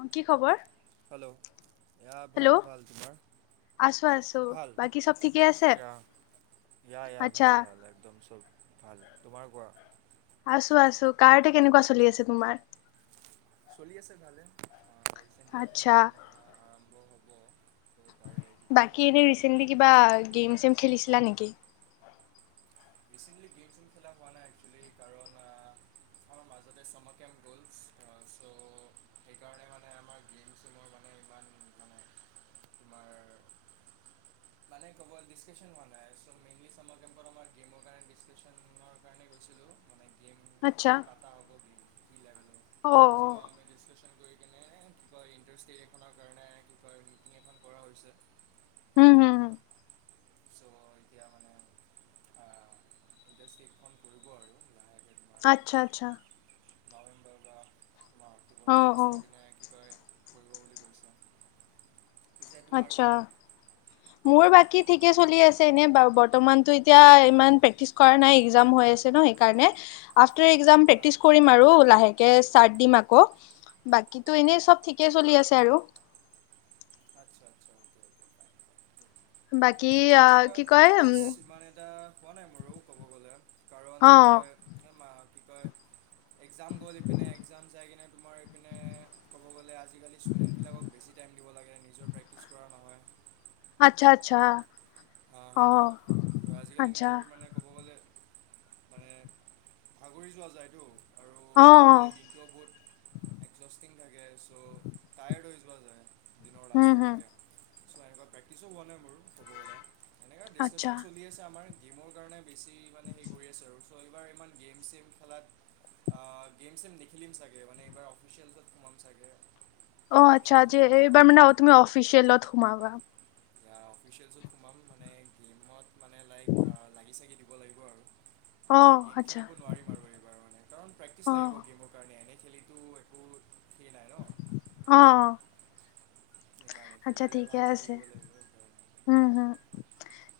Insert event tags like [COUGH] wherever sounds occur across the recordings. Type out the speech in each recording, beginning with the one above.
অ কি খবৰ হেল্ল' ই ভাল হেল্ল' ভাল তোমাৰ আছো আছো ভাল বাকী চব ঠিকে আছে ইয়া ইয়া আচ্ছা ভাল ভাল একদম চব ভাল তোমাৰ কোৱা আছো আছো কাৰতে কেনেকুৱা চলি আছে তোমাৰ চলি আছে ভালে ৰিচেণ্টলি এখন আচ্ছা গেম আৰম্ভ হ'ব ত' তাৰে কি কয় বাকী এনে এনাউন্সমেণ্ট ৰিচেন্টলি কিবা ডেট। গেম চেম খেলিছিলা নেকি? ৰিচেণ্টল গেম খেলা হোৱা নাই একচেলি কাৰণ আমাৰ মাজতে চমকেম গল চ' সেইকাৰণে মানে আমাৰ গেম চ মোৰ মানে ইমান মানে তোমাৰ মানে ক'বিচন হোৱা নাইেইনল গ কাৰিনৰ কাৰণে গৈছিলো মানে [INAUDIBLE] গেম আচ্ছা কি পাতা হ'ব গেম [INAUDIBLE] অ অ। চ' আমি ডিছকাশ্যন কৰি কেনে কি কই ইণ্টাৰ ষ্টেট এখনৰ কাৰণে কিবা মিটিং এখন কৰা হৈছে। উম হম হম। চ' এতিয়া মানে আহ ইন্টাৰষ্টেড খন কৰিব আৰু লাহেকে আচ্ছা আচ্ছা। নৱেম্বৰ বা তোমাৰ অ অক্টোবৰৰ অ লাষ্টৰ পিনে কি কয় কৰিব বুলি কৈছে। আত্ছা, মোৰ বাকী ঠিকে চলি আছে এনে বাৰু বৰ্তমানতো এতিয়া ইমান প্ৰেক্টিচ কৰা নাই একজাম হৈ আছে ন সেইকাৰণে। আফটাৰ এক্জাম হা প্ৰেকটিচ কৰিম আৰু লাহেকে চাৰ্ট দিম আকৌ বাকীটো এনে চব ঠিকে চলি আছে আৰু। আচ্ছা আচ্ছা অকে অকে ফাইন। বাকী মোৰো আহ কি কয় উম পোৱা নাই মোৰো ক'ব গ'লে কাৰণ অ। কি কয় এই মা কি কয় এক্জাম গ'ল ইপিনে এক্জাম চাই কিনে তোমাৰ পিনে ক'ব গ'লে আজিকালি ষ্টুডেণ্টবিলাকক বেছি টাইম দিব লাগে নিজৰ প্ৰেক্টিছ কৰা নহয়। আচ্ছা আচ্ছা। অ অ সেইটোৱে আজিকালি আচ্ছা নিজৰ মানে ক'ব গ'লে মানে ভাগৰি যোৱা যায়তো। আৰু অহ ক'ব গ'লে অহ। ই ছ' হৈ যোৱা যায়। দিনৰ হম লাষ্টৰ হম লৈকে। চ' [UNINTELLIGIBLE] প্ৰেক্টিছো হোৱা নাই বাৰু কব গ'লে। সনেকা আচ্ছা ডিচকাচন চলি আছে আমাৰ জিমৰ কাৰণে বেছি মানে হেৰি কৰি আছে আৰু। ত' এইবাৰ ইমান গেম চেম খেলাত, অ গেম চেম নেখেলিম চাগে মানে এইবাৰ অফিচিয়েল্ছত সোমাম চাগে। অ আচ্ছা অফিচিয়েলছত যে সোমাম এইবাৰ আৰু ন তুমি অফিচিয়েলত সুমাবা? য়া অফিচিয়েল্ছত সোমাম মানে গেমত মানে লাইক লাগি চাগি দিব লাগিব আৰু। অ এনেকে গেম আচ্ছা খেলিব নোৱাৰিম আৰু এইবাৰ মানে কাৰণ প্ৰেক্টিচ অ লাগিব গেমৰ কাৰণে এনে খেলিতো একো খ অ অ। সেইকাৰণে আচ্ছা খেলিলে ঠিকে ভালকৈ আছে, খেলিব লাগিব সেইকাৰণে উম হম।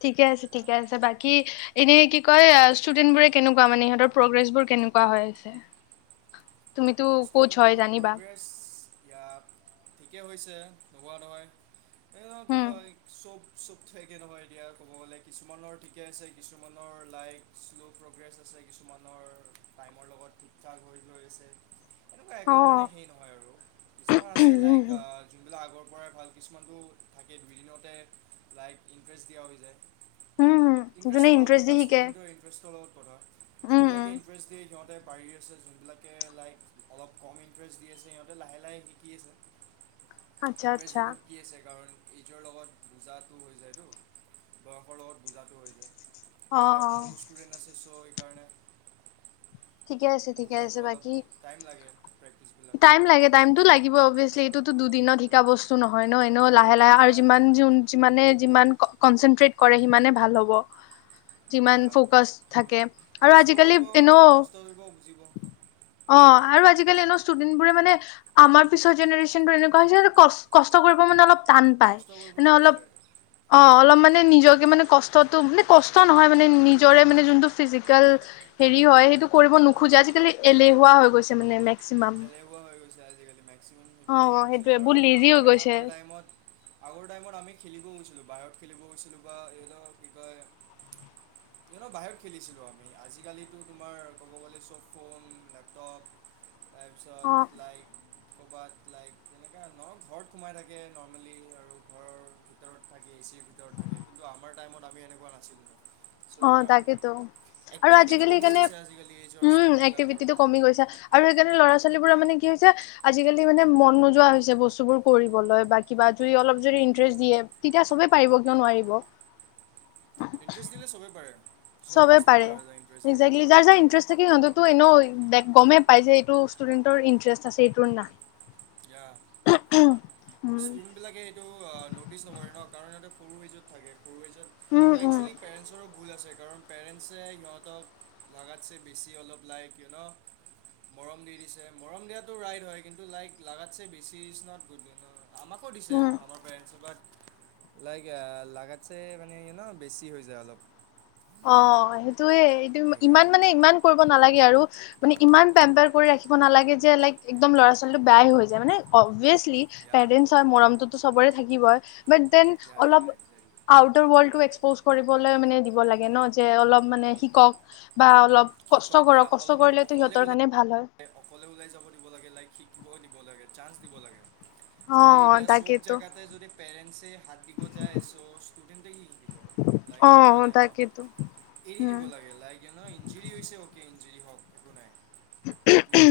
ঠিকে আছে এতিয়া ঠিকে আছে। বাকী এনে কি কয় ষ্টুডেন্ট বোৰে কেনেকুৱা মানে ইহঁতৰ প্ৰগ্ৰেছ বোৰ কেনেকুৱা হৈ আছে? তুমিতো কচ ষ্টুডেণ্ট হয় গ জানিবা প্ৰগ্ৰেছ য়া। হৈছে নোহোৱা নহয়। এই ধ কি উম হয় চব। চব থোৱাকৈ নহয় এতিয়া ক'ব গ'লে কিছুমানৰ ঠিকে আছে কিছুমানৰ লাইক শ্ল' প্ৰগ্ৰেছ আছে কিছুমানৰ টাইমৰ লগত ঠিক ঠাক হৈ গৈ আছে। এনেকুৱা অ একো মানে সেই নহয় আৰু কিছুমান আছে লাইক আহ যোনবিলাক আগৰ পৰাই ভাল। কিছুমানটো থাকে দুইদিনতে লাইক ইণ্টাৰেষ্ট দিয়া হৈ যায়। উম হম ইণ্টাৰেষ্ট যোনে লগ ইন্টাৰেষ্ট দি কথা শিকে ষ্টুডেন্টৰ ইণ্টাৰেষ্টৰ লগত কথা উম উম যোনবিলাকে ইণ্টাৰেষ্ট দিয়ে সিহঁতে। পাৰি আছে যোনবিলাকে লাইক। অলপ কম ইণ্টাৰেষ্ট দি আছে সিহঁতে লাহে লাহে শিকি আছে। আচ্ছা ইণ্টাৰেষ্ট আচ্ছা দিব কি আছে কাৰণ। এইজৰ লগত বুজাটো হৈ যায়তো বয়সৰ লগত বুজাটো হৈ যায়। অ তেওঁ অ সৰু ষ্টুডেন্ট আছে চ। সেইকাৰণে। ঠিকে আছে ঠিকে বুজাতো অলপ টাইম লাগে প্ৰেক্টিচ। লিয়া দুিনত শিক বস্তু নহয় ননেে ইয়া লি যিমান কনচেনট্ৰট কৰে সিমানে ভাল হ'ব। যিমান ইয়া ফকাচ সেইটোৱে থাকে আৰু কষ্ট আজিকালি কৰিব এনে কষ্ট কৰিব বুজিব অ আৰু আজিকাল। [UNINTELLIGIBLE] ষ্টুডেণ্ট বোৰে মানে আমাৰ পিছৰ জেনেৰেচন এনেুকোৱা হৈছে কষ্ট কৰিব মানে অলপ। টান পাই কষ্ট কৰিব মানে অলপ নিবিচাৰে অঁ অলপ মান। মে নিজকে মানে কষ্টটো মানে কষ্ট নহয় মানে নিজৰে মানে যোনটো ফিজিকেল হেৰি হয় সেইটো কৰিব নোখোজে আজিকালি এলেহুৱা হৈ গৈছে মানে। মেক্সিমাম। এনেকুৱা হৈ গৈছে আজি। অ সেইবিলাকে হৈছে সেইটোয়ে বহুত কাৰণ লেজি হৈ আগৰ গৈছে। আগৰ টাইমত আগৰ টাইমত আমি খেলিব গৈছিলো। বাহিৰত খেলিব গৈছিলোঁ বা এহক কি কয় এক বাহিৰত খেলিছিলোঁ আমি আজিকালিতো তোমাৰ ক'ব গ'লে চব ফোন লেপটপ। অ তাৰপিছত লাইক। ক'ৰবাত লাইক এনেকৈ ন ঘৰত সোমাই থাকে নৰ্মেলি আৰু ঘৰৰ ভিতৰত থাকে এ চিৰ ভিতৰত থাকে কিন্তু আমাৰ টাইমত আমি এনেকুৱা নাছিলোঁ। চ' অঁ, সেইকাৰণে তাকেইেতো আৰু এক্টিভিটিটো আজিকালি কমি সেইকাৰণে গৈছে আজিকালি এইজৰ উম ষ্টুডেণ্টবিলাকৰ এক্টিভিটিটো কমি গৈছে আৰু। ল'ৰা ছোৱালী বোৰা মানে কি হৈছে আজিকালি মানে মন নোযোৱা হৈছে বস্তুবোৰ কৰিবলৈ বা কিবা যদি অলপ যদি ইন্টাৰেষ্ট দিয়ে তেতিয়া চবে পাৰিব কিয় নোৱাৰিব। ইণ্টাৰেষ্ট দিলে চবেই পাৰে। চব চবে বস্তু পাৰে পৰা যায় ইণ্টাৰেষ্ট দিলে একজেকলি যাৰ যাৰ ইণ্টাৰেষ্ট থাকে সিহঁততো এনেও। দে গমেই পাই যে এইটো ষ্টুডেন্টৰ ইন্টাৰেষ্ট আছে এইটো নাই। উম, ষ্টুডেণ্ট বিলাকে এইটো। ন'টিছ নকৰে ন কাৰণ ইহঁতে সৰু হেইজত থাকে। সৰু এজন উম, আৰু উম, একচুৱেলি পেৰেণ্টছৰো ভুল আছে। কাৰণ পেৰেণ্টছে সিহঁতক লাগাতছে বেছি অলপ লাইক ই ন' মৰম দি দিছে মৰম দিয়াতো ৰাইট হয় কিন্তু লাইক। লাগাতছে বেছিচনা বুধব আমাকো দিছে উম। আমাৰ পেৰেণ্টছ বা লাইক আহ লাগাতছে মানে ন বেছি হৈ যায় অলপ অ সেইটো তয়ে এই ইমান সেইকাৰণে মানে ইমান কৰিব নালাগে, ই আৰু আপুনি ইমান পেমপেৰ কৰি ৰাখিব নালাগে যে একদম লৰা ছোৱালীটো বেয়া এ হয় যায় মানে অবেছলি, য়া পেৰেনছ অৰ মৰমটো তো চবৰে থাকিবই, বাট দেন য়া য়া অলপ একজেক্টলি আউটাৰ ৱৰ্ল্ড এক্সপ'জ কৰিবলৈ মানে লাগে ন যে অলপ মানে শিকক বা অলপ কষ্ট শিকক দিয়া কৰক কষ্ট অলপমান কৰিলেতো অকলে সিহঁতৰ ওলাই কাৰণে ভাল হয়। [UNINTELLIGIBLE] অকলে ওলাই যাব দিব লাগে লাইক শ দিব দিব লাগে চান্স দিব লাগে। যদি এতিয়া অ' চব তাকেইতো। জেগাতে যদি পেৰেন্টছে হাত দিব যায় চ' ষ্টুডেণ্টে কি লাইক অ সেইটো হৈ যায় ন তাকেইতো এৰি দিব উম লাগে লাইক ন ইঞ্জিন [UNINTELLIGIBLE] নিজৰ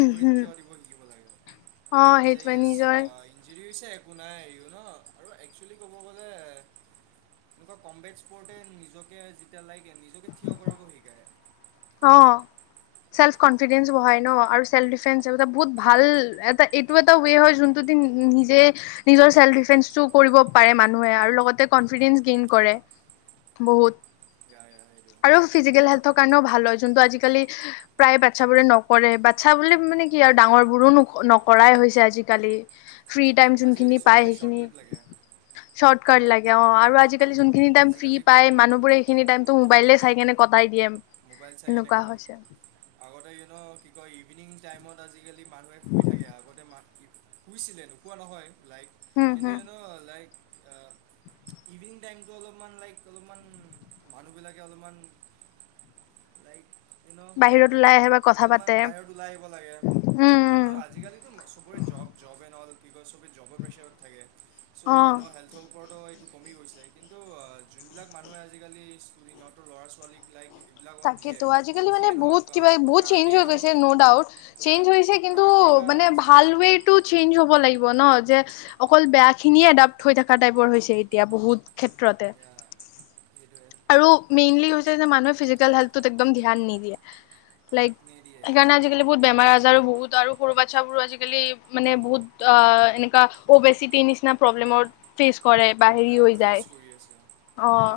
ভৰিত থিয় দিব শিকিব লাগে অ যে সেইটোৱে ইয়েছ নিজৰ ইঞ্জৰি হৈছে নাই ও ন আৰু একচুৱেলি ক'ব গ'লে এনেকুৱা কম্বেক্ স্পৰ্টে নিজকে যেতিয়া লাইক নিজকে থিয় কৰাব শিকায়। অঁ চেল্ফ কনফিডেন্ঞ্চ বঢ়াই ন আৰু চেল্ফ ডিফেণ্ডছ এইবিলাক বহুত ভাল এটা এইটো এটা ৱে হয় যোনটো দ নিজে নিজৰ চেল্ফ ডিফেন্সটো কৰিব পাৰে মানুহে আৰু লগতে কনফিডেন্ঞ্চ গেইন ইয়া কৰে বহুত ইয়া ইয়া সেইটো আৰু ফিজিকেল হেল্থৰ কাৰণেও ভাল। ভাল হয় যোনটো আজিকালি প্ৰায় বাচ্ছাবোৰে নকৰে বাচ্ছা বুলি মানে কি আৰু ডাঙৰ বোৰো নকৰাই হৈছে আজিকালি। ফ্ৰী টাইম আজিকালি যোনখিনি পায় চবকে সেইখিনি শ্বৰ্টকুট লাগে লাগে অ আৰু আজি আজাকালি যোনখিনি টাইম ফ্ৰী আজিকালি পায় কোনো মানুবোৰে সেইখিনি টাইমটো মোবাইলে চাই চাই কেনে কটাই দিয়ে। মোবাইল চাই কেনে সেনেকুৱা কটাই, হৈছে আগতে ইউ ন' কি কয় ইভিনিং টাইমত আজি আজিকালি মানুহে শুই থাকে আগতে মা শুইছিলে নোসোৱা নহয়। লাইক উম কিন্তু হম ইউ ন' লাইক ইভিনিং টাইমটো অলপমান লাইক অলপমান মানুহবিলাকে অলপমান লাইক ন বাহিৰত ওলাই আহে বা কথা অলপমান পাতে বাহিৰত ওলাই আহিব লাগে, উম অ উম আজিকালিটো চব চবৰে জব-জব এণ্ড অল। কি কৰিছ? জবৰ প্ৰেছাৰত থাকে, চ' অ মানুহৰ হেল্থৰ ওপৰতো কমি গৈছে কিন্তু যোনবিলাক মানুহে আজিকালি স্কুল ইহঁতৰ ল'ৰা ছোৱালীক লাইক এইবিলাকত দিয়ে তাকেতো আজিকালি মানে যিয়ে নহওক বহুত কিবা বহুত চেঞ্জ কাৰ্টেই হৈ নহওক গৈছে কিয় ন' ডাউট য়া চেঞ্জ হৈছে কিন্তু কাৰ্টে বা মানে যিয়ে ভাল হওক ৱেটো চেঞ্জ হ'ব লাগিব ন। যে অকল বেয়া খিনিয়ে য়া এডাপ্ট হৈ থকা টাইপৰ হৈছে। এতিয়া বহুত ক্ষেত্ৰতে। য়া সেইটোৱে আৰু মেইনলি হৈছে যে মানুহে ফিজিকেল হেল্থত একদম ধ্যান নিদিয়ে। লাইক নিদিয়ে সেইকাৰণে আজিকালি বহুত বেমাৰ আজ জাৰ বহুত আৰু সৰু বাচ্ছাবোৰো আজিকালি মানে বহুত এনেকুৱা অবেচিটিৰ নিচিনা প্ৰব্লেমৰ ফেচ কৰে। বা হেৰি য়া হৈ ফেচ যায়, কৰি আছে অঁ। য়া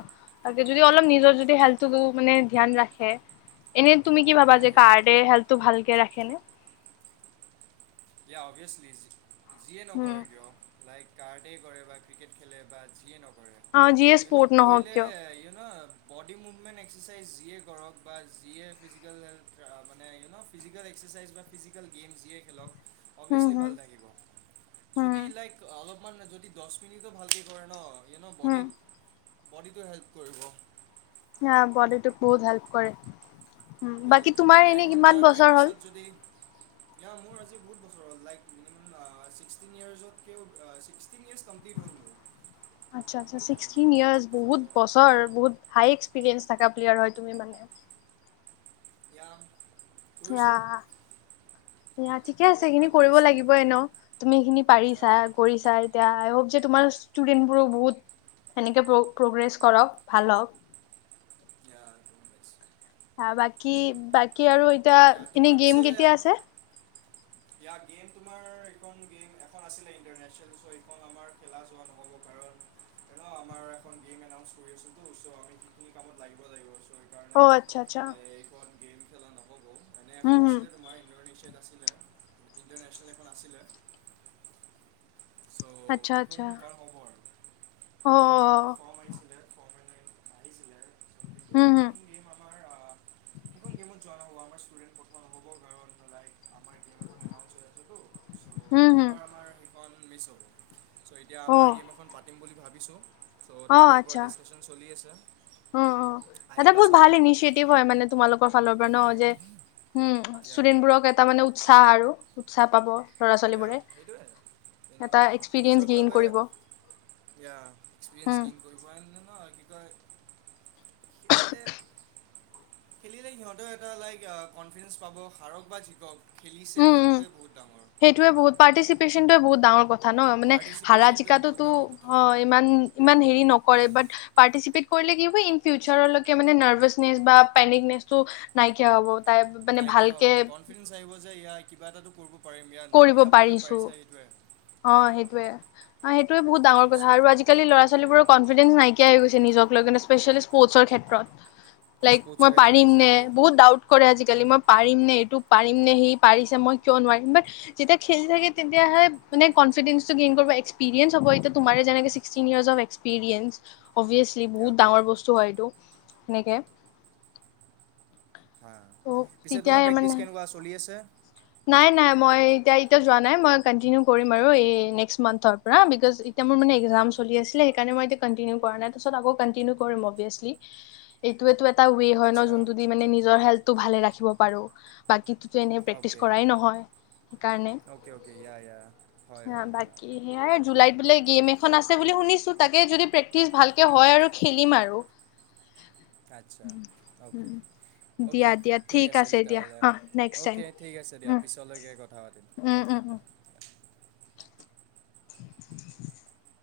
যদি অলপ নিজৰ যদি হেল্থো মানে ধ্যান ৰাখে এনে তুমি কি য়া ভাবা যে সেইটোৱে কাৰ্ডে হেল্থটো ভালকে ৰাখে নে অভিয়ছলিজি যিয়ে উম নকৰে কিয় লাইক কাৰ্ডেই কৰে বা ক্ৰিকেট খেলে বা যিয়ে নকৰে অ যিয়ে ইউ ন স্পৰ্ট নহওক কৰিলে কিয় you know body movement exercise যিয়ে কৰক বা যিয়ে ফিজিকেলেল মানে ইউ ন' ফিজিকেল এক্সাৰচাইজ বা ফিজিকেল গেম যিয়ে খেলক হুম অভিয়াচলি হুম ভাল লাগিব হুম যদি লাইক অলপ তাৰে যদি দহ মিনিটো ভালকৈ কৰে ন ই ন' হুম বৰ্ডীত বডিটো হেল্প কৰিব হাবডী তোক বহুত হেল্প কৰে উ এতিয়া বাকী তোমাৰ ডেৰ এনে ঘণ্টাৰ কিমান বছৰ হ'ল প্ৰেক্টিছত যদি মোৰ আজি বহুত বছৰ হ'ল ল মিম্ হল মোৰ আচছা আচ্ছা এইটো জাৰ্ণি ছিক্সটিন ইয়াৰছ বহুত চ' বছৰ বহুত হাই এক্সপিৰিয়েঞ্চ থকা প্লেয়াৰ হয় তুমি মানে য আহ সেৱা ঠিকে আছে সৰুৰ পৰা সেইখিনি কৰিব কৰিছিলোঁ লাগিব এনেও তুমি সেইখিনি ইয়া পাৰিছা কৰিছা এতিয়া যে তোমাৰ ষ্টুডেন্টবোৰো বহুত সেনেকে প্ৰগ্ৰেছ কৰক ভাল হওক ইয়া বাকী বাকী কৰিব আৰু এতিয়া এনে গেম কেতিয়া আছে ইয়াৰ গেম তোমাৰ এইখন গেম এখন আছিলে ইন্টাৰনেচনেল চ' এইখন আমাৰ খেলা চোৱা নহ'ব কাৰণ ন আমাৰ এখন গেম এনাউচ কৰি আছোতো চ' আমি সখিনি কামত লাগিব লাগিব চ অ সেইকাৰণে আচ্ছা আচ্ছা এ, এইখন গেম খেলা নহ'ব এনে উম এখন হম আছিলে তোমাৰ ইডৰনেছিয়াত আছিল ইন্টাৰনেচনেল আছিলে চ' আচ্ছা সেইখন আচ্ছা বাৰ হব আৰু আমাৰ অ তাতে ফৰ্ম আহিছিলে ফৰ্ম মানে কিন্তু হুম হুম সেইখন গেম আমাৰ আহ সেইখন গেমত জোৱা হব আমাৰ ষ্টুডেণ্ট পঠোৱা নহব কাৰণ হাই আমাৰ গেম এখন এনা হৈ আছিলো চ' হুম হুম এইবাৰ আমাৰ সেইখন মিছ হ'ল চ' এতিয়া অ আমাৰ গেম এখন পাতিম বুলি ভাবিছো চ' তাৰে ওপৰত ডিচকাচন চলি আছে উম উ দাদা আহিবা বহুত চাব ভাল ইনিচিয়েটিভ হয় মানে তোমালোকৰ ফালৰ পৰা ইনভাইট ন কৰিম যে উম ইয়া ষ্টুডেন্টবোৰক এটা মানে উ সাহ আৰু উৎসাহ পাব ল'ৰা ছোৱালীবোৰে সেইটোয়ে এটা এক্সপিৰিয়েঞ্চ নিজৰ গেইন ক্লাবে কৰিব এক্সপিৰিয়েঞ্চ উম গেইন কৰিব আ ন খেলিলে খেলিলে সিহঁতেও এটা লাইক কনফিডেন্ঞ্চ পাব হাৰক বা জিকক খেলিছে উম উম সেইটোৱে বহুত ডাঙৰ সেইটোৱে বহুত পাৰ্টিচিপেনটোৱে বহুত ডাঙৰ কথা ন মানে হৰা পাৰ্টিচিপেশ্যনটোৱে বহুত জিকাটোতো ডাঙৰ কথা ইয়া ইমান হেৰি নকৰে বাত পাৰ্টিচিপেট কি ইন ফিউচাৰকে মানে নাৰ্ভাচনেচ বা পেনিকনেচটো নাইকিয়া হ'ব তাই মানে নাইকিয়া হ'ব ভালকে কনফিডেঞ্চ আহিব যে ইয়াৰ কিবা এটাতো কৰিব পাৰিম ইয়াত নামি কৰিব যাব যে পাৰিছো পাৰিছে এইটোৱে অ সেইটোৱে অ সেইটোৱে বহুত এইটো ডাঙৰ কথা বস্তু আৰু আজিকালি ল'ৰাছোৱালীবোৰৰ কন ফিলিঙচ নাইকিয়াই হৈ গৈছে নিজক লৈ কিনে ইস্পেচিয়েলি স্পৰ্টছৰ ক্ষেত্ৰত লাইক স্পৰ্টছৰ মই ক্ষেত্ৰত পাৰিম নে একজেক্টলি বহুত ডাউট কৰে আজি আজিকালি মই পাৰিম নে এইটো পাৰিম নে সি পাৰিছে মই কিয় নোৱাৰিম বা যেতিয়া খেলি থাকে তেতিয়াহে মানে কনফিডেন্সটো গেইন কৰিব এক্সপিৰিয়েঞ্চ হব তোমাৰ যেনেকে sixteen year of experience obviously ইয়াত বহুত ডাঙৰ বস্তু হয় এইটো এনেকে হ পিছে তোমাৰ প্ৰেক্টিচ কেনেকোৱা চলি আছে নাই নাই মই এতিয়া এতিয়া যোৱা নাই মই কণ্টিনিউ কৰিম বাৰু এ নেক্সট মনথৰ পৰা বিকৌজ এতিয়া মোৰ একজাম চলি আছিলে সেইকাৰণে মই এতিয়া কণ্টিনিউ কৰা নাই পিছত আকৌ কণ্টিনিউ কৰিম অভিয়েচলি এইটোৱে তো এ টা ৱে হয় ন আচ্ছা যোনটো দি মানে নিজৰ হেল্থটো ভালে ৰা খিব পাৰো বাকীতোটো এনে প্ৰেক্টিছ অ'কে কৰাই নহয় সেই কাৰণে অ'কে অ'কে ইয়া ইয়া হয় আ হয় ইয়া বাকী সেয়াই ইয়া জুলাইত বোলে গেইম এখন আছে বুলি শুনিছো তাকে যদি প্ৰেক্টিচ ভালকে হয় আৰু খেলিম আৰু আচ্ছা উম অ'কে দিয়া দিয়া ঠিক আছে দিয়া অ নেক্স টাইম পিছে দিয়া উম পিছলেকে কথা পাতিম উম অকে উম থ [UNINTELLIGIBLE]